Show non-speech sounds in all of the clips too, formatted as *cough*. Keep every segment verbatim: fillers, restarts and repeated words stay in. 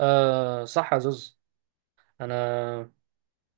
آه صح يا زوز. انا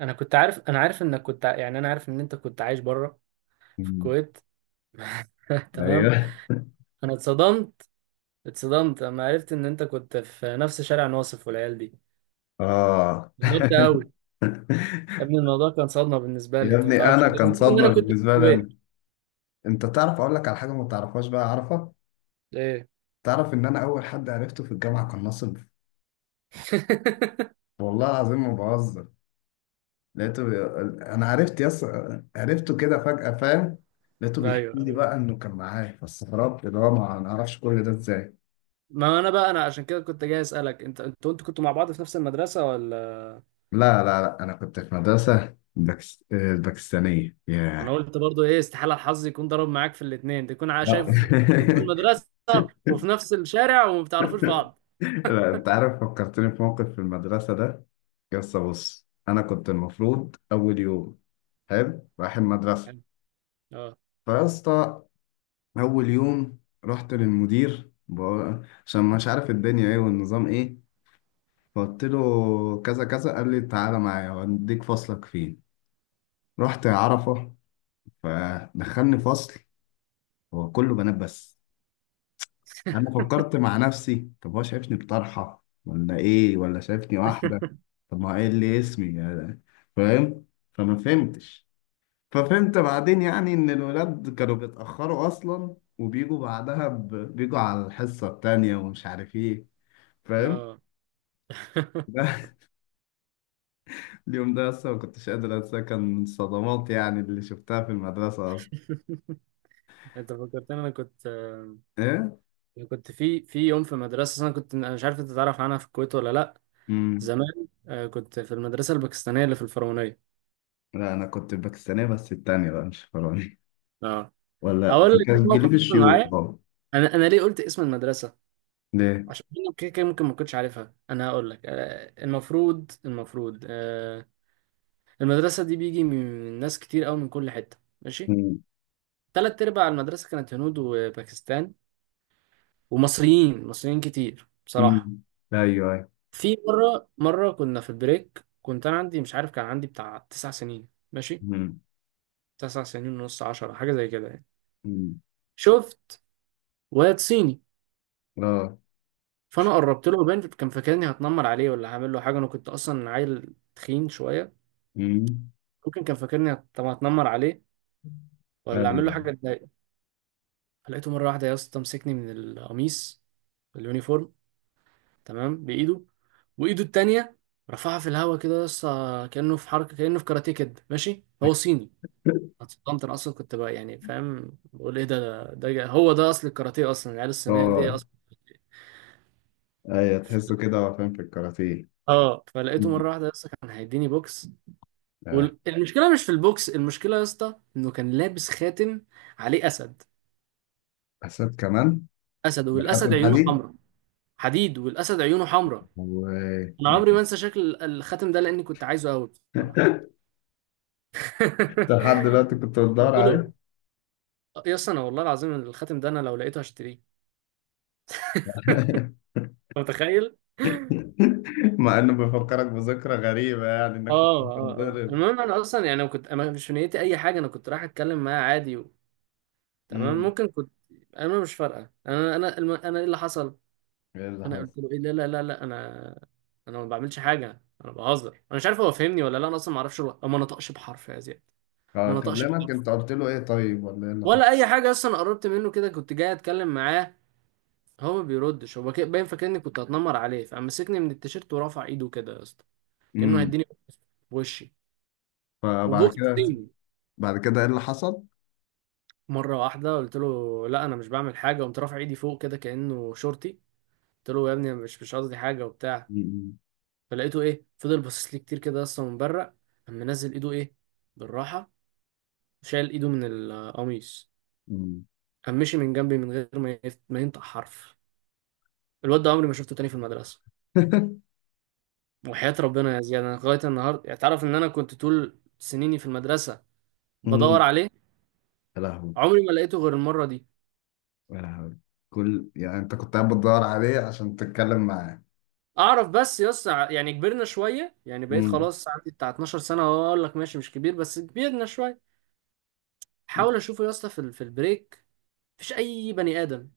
انا كنت عارف. انا عارف انك كنت ع- يعني انا عارف ان انت كنت عايش بره في مم. الكويت. *laughs* تمام. ايوه. انا اتصدمت. اتصدمت لما عرفت ان انت كنت في نفس شارع ناصف والعيال دي، اه. غربت قوي. يا *laughs* ابني الموضوع كان صدمه بالنسبه لي، يا انت ما ابني تعرفش انا ان كان إن صدمه انا كنت في بالنسبه لي أنا. الكويت. انت تعرف، اقول لك على حاجه ما تعرفهاش بقى، عارفه؟ ايه؟ تعرف ان انا اول حد عرفته في الجامعه كان ناصر. *laughs* والله العظيم ما بهزر. لقيته بي... انا عرفت يس. عرفته كده فجاه، فاهم؟ لقيته بيحكي ايوه لي ايوه. بقى انه كان معايا، فاستغربت اللي هو ما ما اعرفش كل ده ازاي. ما انا بقى انا عشان كده كنت جاي اسالك انت، انتوا انتوا كنتوا مع بعض في نفس المدرسه ولا؟ لا لا لا، انا كنت في مدرسه باكس... آه، باكستانيه، انا ياه. قلت برضو ايه؟ استحاله الحظ يكون ضرب معاك في الاثنين، تكون عا- لا شايف تشوف في *laughs* المدرسه وفي نفس الشارع وما بتعرفوش بعض. لا، انت عارف، فكرتني في موقف في المدرسه ده. يس، بص، انا كنت المفروض اول يوم حلو رايح المدرسه. حلو. اه. فيسطا، اول يوم رحت للمدير بقى- عشان مش عارف الدنيا ايه والنظام ايه. فقلت له كذا كذا، قال لي تعالى معايا واديك فصلك فين. رحت عرفه، فدخلني فصل هو كله بنات بس. انا فكرت مع نفسي، طب هو شايفني بطرحه ولا ايه؟ ولا شايفني واحده؟ *laughs* طب ما هو ايه اللي اسمي يعني، فاهم؟ فما فهمتش. ففهمت بعدين يعني ان الولاد كانوا بيتأخروا اصلا وبيجوا بعدها ب... بيجوا على الحصة التانية ومش عارف ايه، فاهم؟ اه. *laughs* *laughs* ده اليوم ده اصلا ما كنتش قادر انساه، كان من الصدمات يعني اللي شفتها في المدرسة اصلا. انت فكرتني انا كنت، ايه. انا كنت في في يوم في مدرسه، انا كنت، انا مش عارف انت تعرف عنها في الكويت ولا لا. امم. زمان، آه، كنت في المدرسه الباكستانيه اللي في الفرعونيه. لا، انا كنت باكستانية، بس التانية بقى مش فرنسي اه ولا. اقول لك إيه كان موقف جليب حصل الشيوخ معايا. طبعا. انا انا ليه قلت اسم المدرسه؟ ليه؟ عشان انا كده كده ممكن ما كنتش عارفها. انا هقول لك، آه، المفروض المفروض آه، المدرسة دي بيجي من ناس كتير قوي من كل حتة، ماشي. امم. تلات أرباع المدرسة كانت هنود وباكستان، ومصريين، مصريين كتير بصراحة. امم. ايوه، ايوه. في مرة، مرة كنا في البريك، كنت أنا عندي، مش عارف، كان عندي بتاع تسع سنين ماشي، امم. تسع سنين ونص، عشرة، حاجة زي كده يعني. امم. شفت واد صيني. اه. فأنا قربت له. باين كان فاكرني هتنمر عليه ولا هعمل له حاجة. أنا كنت أصلا عيل تخين شوية، امم. ممكن كان فاكرني هت- طب هتنمر عليه ولا أعمل له ايوه. حاجة تضايقه. فلقيته مرة واحدة يا اسطى مسكني من القميص، اليونيفورم، تمام، بايده. وايده التانية رفعها في الهواء كده، لسه كأنه في حركة، كأنه في كاراتيه كده ماشي، هو صيني. *laughs* اتصدمت. انا اصلا كنت بقى يعني، فاهم، بقول ايه ده، ده, ده هو ده اصل الكاراتيه اصلا، العيال الصينية دي اه. اصلا. ايوه، تحسه كده هو فاهم في الكاراتيه. اه فلقيته أمم. مرة واحدة لسه كان هيديني بوكس. والمشكلة مش في البوكس، المشكلة يا اسطى انه كان لابس خاتم عليه اسد. حسيت كمان اسد، والاسد بخاتم عيونه حديد. حمراء. حديد، والاسد عيونه حمراء. انا وانت عمري ما انسى شكل الخاتم ده لاني كنت عايزه قوي بصراحة. لحد *laughs* دلوقتي كنت بتدور قلت له عليه؟ آه، يا اسطى انا والله العظيم الخاتم ده انا لو لقيته هشتريه. *laughs* أنت متخيل؟ *laughs* مع انه بيفكرك بذكرى غريبة يعني، انك كنت اه اه اه. بتتضرب. المهم انا اصلا يعني أنا كنت، انا مش في نيتي اي حاجه، انا كنت رايح اتكلم معاه عادي و... تمام، امم. ممكن كنت، انا مش فارقه، انا انا الم... انا ايه اللي حصل. ايه اللي انا حصل؟ قلت له ايه؟ لا لا لا لا، انا انا ما بعملش حاجه، انا بهزر، انا مش عارف هو فهمني ولا لا. انا اصلا ما اعرفش، الو- ما نطقش بحرف يا زياد. آه، ما نطقش كلمك؟ بحرف انت قلت له ايه طيب ولا ايه اللي ولا حصل؟ اي حاجه. اصلا قربت منه كده كنت جاي اتكلم معاه، هو ما بيردش، هو كده- باين فاكرني كنت هتنمر عليه، فمسكني من التيشيرت ورفع ايده كده يا اسطى كأنه امم. هيديني بوكس، بوشي فبعد كده وبوكسنج. بعد كده ايه اللي حصل؟ مرة واحدة قلت له لا أنا مش بعمل حاجة، قمت رافع إيدي فوق كده كأنه شورتي. قلت له يا ابني أنا مش مش قصدي حاجة وبتاع. امم. فلقيته إيه، فضل باصص لي كتير كده، أصلا مبرق. قام منزل إيده، إيه، بالراحة، شال إيده من القميص. امم. قام مشي من جنبي من غير ما يف- ما ينطق حرف. الواد ده عمري ما شفته تاني في المدرسة. وحياة ربنا يا زياد أنا لغاية النهاردة يعني تعرف إن أنا كنت طول سنيني في المدرسة بدور امم. عليه. *laughs* يا لهوي. عمري ما لقيته غير المرة دي. يا لهوي. كل يعني، انت كنت قاعد بتدور عليه عشان تتكلم معاه؟ اعرف بس يس، يعني كبرنا شويه، يعني بقيت امم. خلاص عندي بتاع اتناشر سنه أهو، اقول لك ماشي مش كبير بس كبرنا شويه. حاول اشوفه يا اسطى في ال- في البريك، مفيش اي بني ادم.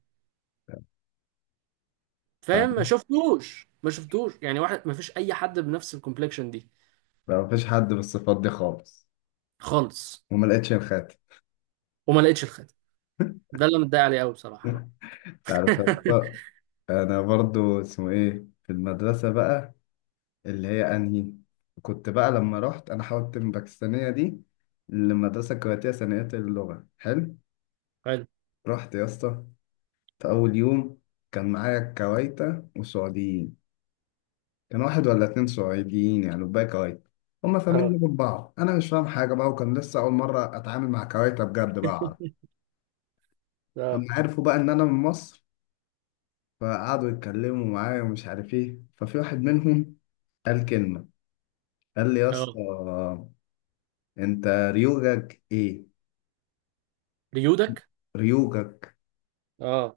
فاهم؟ ما شفتوش، ما شفتوش يعني واحد، مفيش اي حد بنفس الكومبلكشن دي لا مفيش حد بالصفات دي خالص. خالص. وما لقيتش الخاتم. وما لقيتش الخاتم، ده اللي أنا متضايق عليه قوي بصراحه بقى. *laughs* انت عارف يا *laughs* اسطى، انا برضو اسمه ايه في المدرسه بقى؟ اللي هي انهي؟ كنت بقى لما رحت انا حاولت من باكستانيه دي للمدرسه الكويتيه ثانويه اللغه، حلو؟ حلو. رحت يا اسطى في اول يوم. كان معايا كويتة وسعوديين. كان واحد ولا اتنين سعوديين يعني وباقي كويت. هما فاهمين اه لغة بعض، انا مش فاهم حاجه بقى، وكان لسه اول مره اتعامل مع كويتة بجد بقى، اعرف. اه اما عرفوا بقى ان انا من مصر، فقعدوا يتكلموا معايا ومش عارف ايه، ففي واحد منهم قال كلمة. قال لي يا اسطى، اه. انت ريوجك ايه؟ ريودك. ريوجك. اه.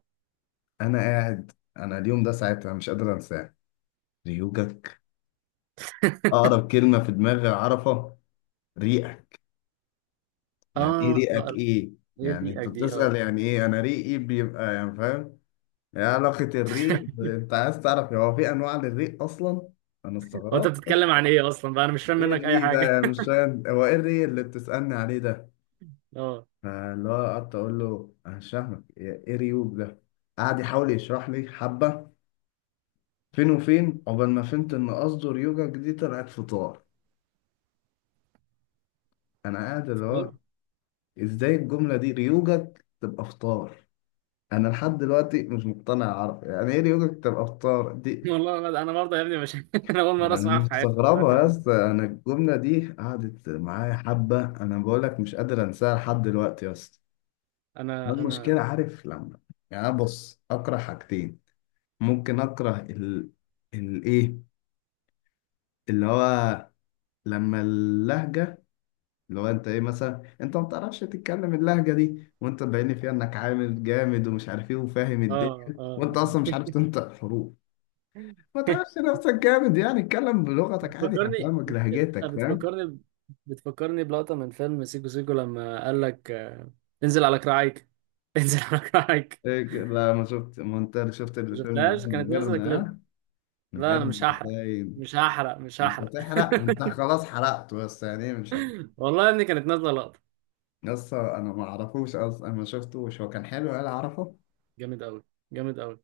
انا قاعد، انا اليوم ده ساعتها مش قادر انساه. ريوجك. *laughs* اقرب كلمة في دماغي اعرفها، ريقك. يعني ايه اه لا ريقك؟ لا، ايه هي يعني؟ دي انت اك دي، اه. بتسأل يعني ايه، انا ريقي بيبقى يعني، فاهم؟ ايه علاقة الريق؟ *laughs* انت عايز تعرف هو في انواع للريق اصلا؟ انا هو انت استغربت. بتتكلم عن ايه اصلا بقى، انا مش فاهم ايه منك اي الريق ده حاجه. يعني، مش فاهم هو ايه الريق اللي بتسألني عليه ده. *laughs* اه فاللي هو قعدت اقول له انا مش فاهمك، ايه إيه ريوج ده؟ قعد يحاول يشرح لي حبه، فين وفين عقبال ما فهمت ان قصده ريوجك دي طلعت فطار. انا قاعد اللي هو، ازاي الجمله دي ريوجك تبقى فطار؟ انا لحد دلوقتي مش مقتنع يا عرب، يعني ايه ريوجك تبقى فطار دي؟ والله لا انا برضه يا ابني مش *laughs* انا اول مره يعني اسمعها في حياتي مستغربه دلوقتي يا من. اسطى، انا الجمله دي قعدت معايا حبه، انا بقول لك مش قادر انساها لحد دلوقتي يا اسطى. ما انا انا المشكله عارف لما، يعني أنا بص اكره حاجتين، ممكن اكره ال الايه اللي هو، لما اللهجه، اللي هو انت ايه مثلا، انت ما بتعرفش تتكلم اللهجه دي وانت باين فيها انك عامل جامد ومش عارف ايه وفاهم اه الدنيا وانت اه. اصلا مش عارف تنطق حروف. ما تعرفش *laughs* نفسك جامد يعني، اتكلم بلغتك عادي بتفكرني هفهمك بت... لهجتك، فاهم؟ بتفكرني، بتفكرني بلقطه من فيلم سيكو سيكو لما قال لك، آه، انزل على كراعيك. *laughs* انزل على كراعيك. إيه، ك- لا، ما شفت؟ ما انت اللي شفت ما الفيلم ده شفتهاش، من كانت نازله غيرنا، كليب. ها؟ من لا انا مش غيرنا هحرق، هتلاقي. مش هحرق، مش مش هحرق. هتحرق، انت *laughs* خلاص حرقت، بس يعني إيه. مش هت... والله يا ابني كانت نازله لقطه. لسه انا ما اعرفوش اصلا، انا ما شفتوش هو كان حلو ولا. اعرفه؟ جامد قوي، جامد قوي.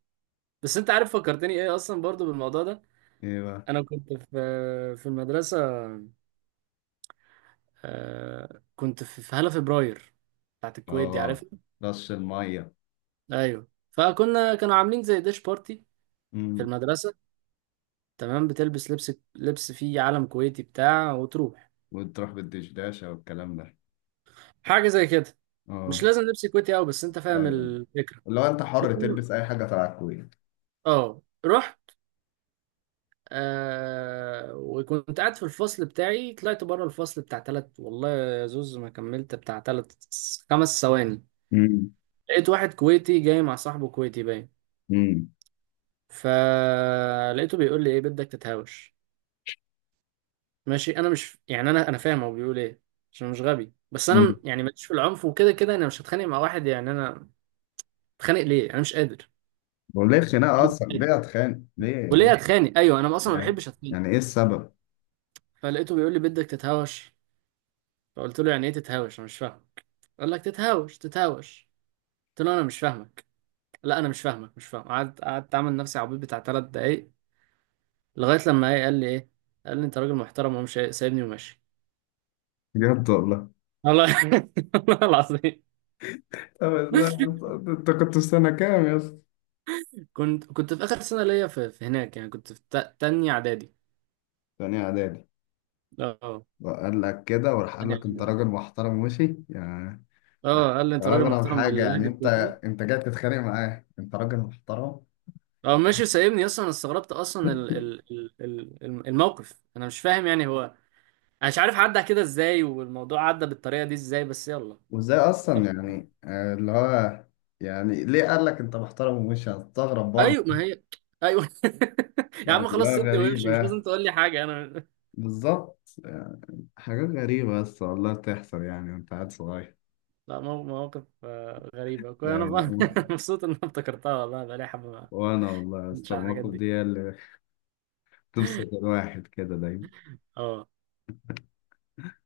بس انت عارف فكرتني ايه اصلا برضو بالموضوع ده. ايه بقى؟ انا كنت في في المدرسه، آه كنت في في هالة فبراير بتاعت الكويت دي، اه. عارفها؟ رش المية. ايوه، فكنا، كانوا عاملين زي ديش بارتي في امم. المدرسة، تمام، بتلبس لبس لبس فيه علم كويتي بتاع وتروح. وتروح بالدشداشة والكلام ده. حاجة زي كده، مش اه. لازم لبس كويتي قوي، بس انت فاهم ايوه، الفكرة. اللي هو انت حر المهم، تلبس اي حاجة تبع الكويت. اه رحت، آه وكنت قاعد في الفصل بتاعي، طلعت بره الفصل بتاع تلت، والله يا زوز ما كملت بتاع تلت خمس ثواني، امم. لقيت واحد كويتي جاي مع صاحبه كويتي باين. امم. فلقيته بيقول لي ايه، بدك تتهاوش. ماشي انا مش يعني، انا انا فاهم هو بيقول ايه، عشان مش غبي، بس انا امم. م- يعني ماليش في العنف وكده كده، انا مش هتخانق مع واحد يعني. انا اتخانق ليه؟ انا مش قادر. وليه خناقة اصلا؟ ليه اتخانق ليه يعني؟ وليه اتخانق؟ ايوه انا اصلا ما بحبش اتخانق. يعني ايه السبب؟ فلقيته بيقول لي بدك تتهاوش. فقلت له يعني ايه تتهاوش؟ انا مش فاهم. قال لك تتهاوش تتهاوش. قلت له انا مش فاهمك، لا انا مش فاهمك، مش فاهم. قعدت قعدت اعمل نفسي عبيط بتاع ثلاث دقايق، لغايه لما ايه، قال لي ايه، قال لي انت راجل محترم ومش سايبني وماشي. بجد والله. والله. *laughs* والله العظيم. طب ازاي يا اسطى؟ انت كنت في سنة كام يا اسطى؟ كنت كنت في اخر سنه ليا في, في هناك، يعني كنت في تا- تانية اعدادي. تاني اعدادي. اه وقال لك كده وراح قال تانية لك انت اعدادي. راجل محترم وشي يعني؟ بس. اه قال لي ده انت راجل اغرب محترم حاجة يعني، باللهجه انت الكويتيه. انت جاي تتخانق معاه انت راجل محترم. اه ماشي سايبني. اصلا انا استغربت اصلا ال ال ال ال- الم- الموقف، انا مش فاهم يعني هو، انا مش عارف عدى كده ازاي والموضوع عدى بالطريقه دي ازاي، بس يلا. وازاي اصلا يعني آه، اللي هو، يعني ليه قال لك انت محترم ومش هتستغرب برضه؟ ايوه ما هي، ايوه. *laughs* يا يعني عم خلاص لا سيبني وامشي، مش غريبة، لازم تقول لي حاجه. انا بالظبط يعني، حاجات غريبة بس والله بتحصل يعني وانت قاعد صغير لا مو- مواقف آه، غريبه كنت انا. يعني. *laughs* مبسوط ان أنا افتكرتها والله، بقالي حبه ما وانا والله يا كنتش اسطى، على الحاجات المواقف دي. دي هي اللي بتبسط الواحد كده دايما. اه.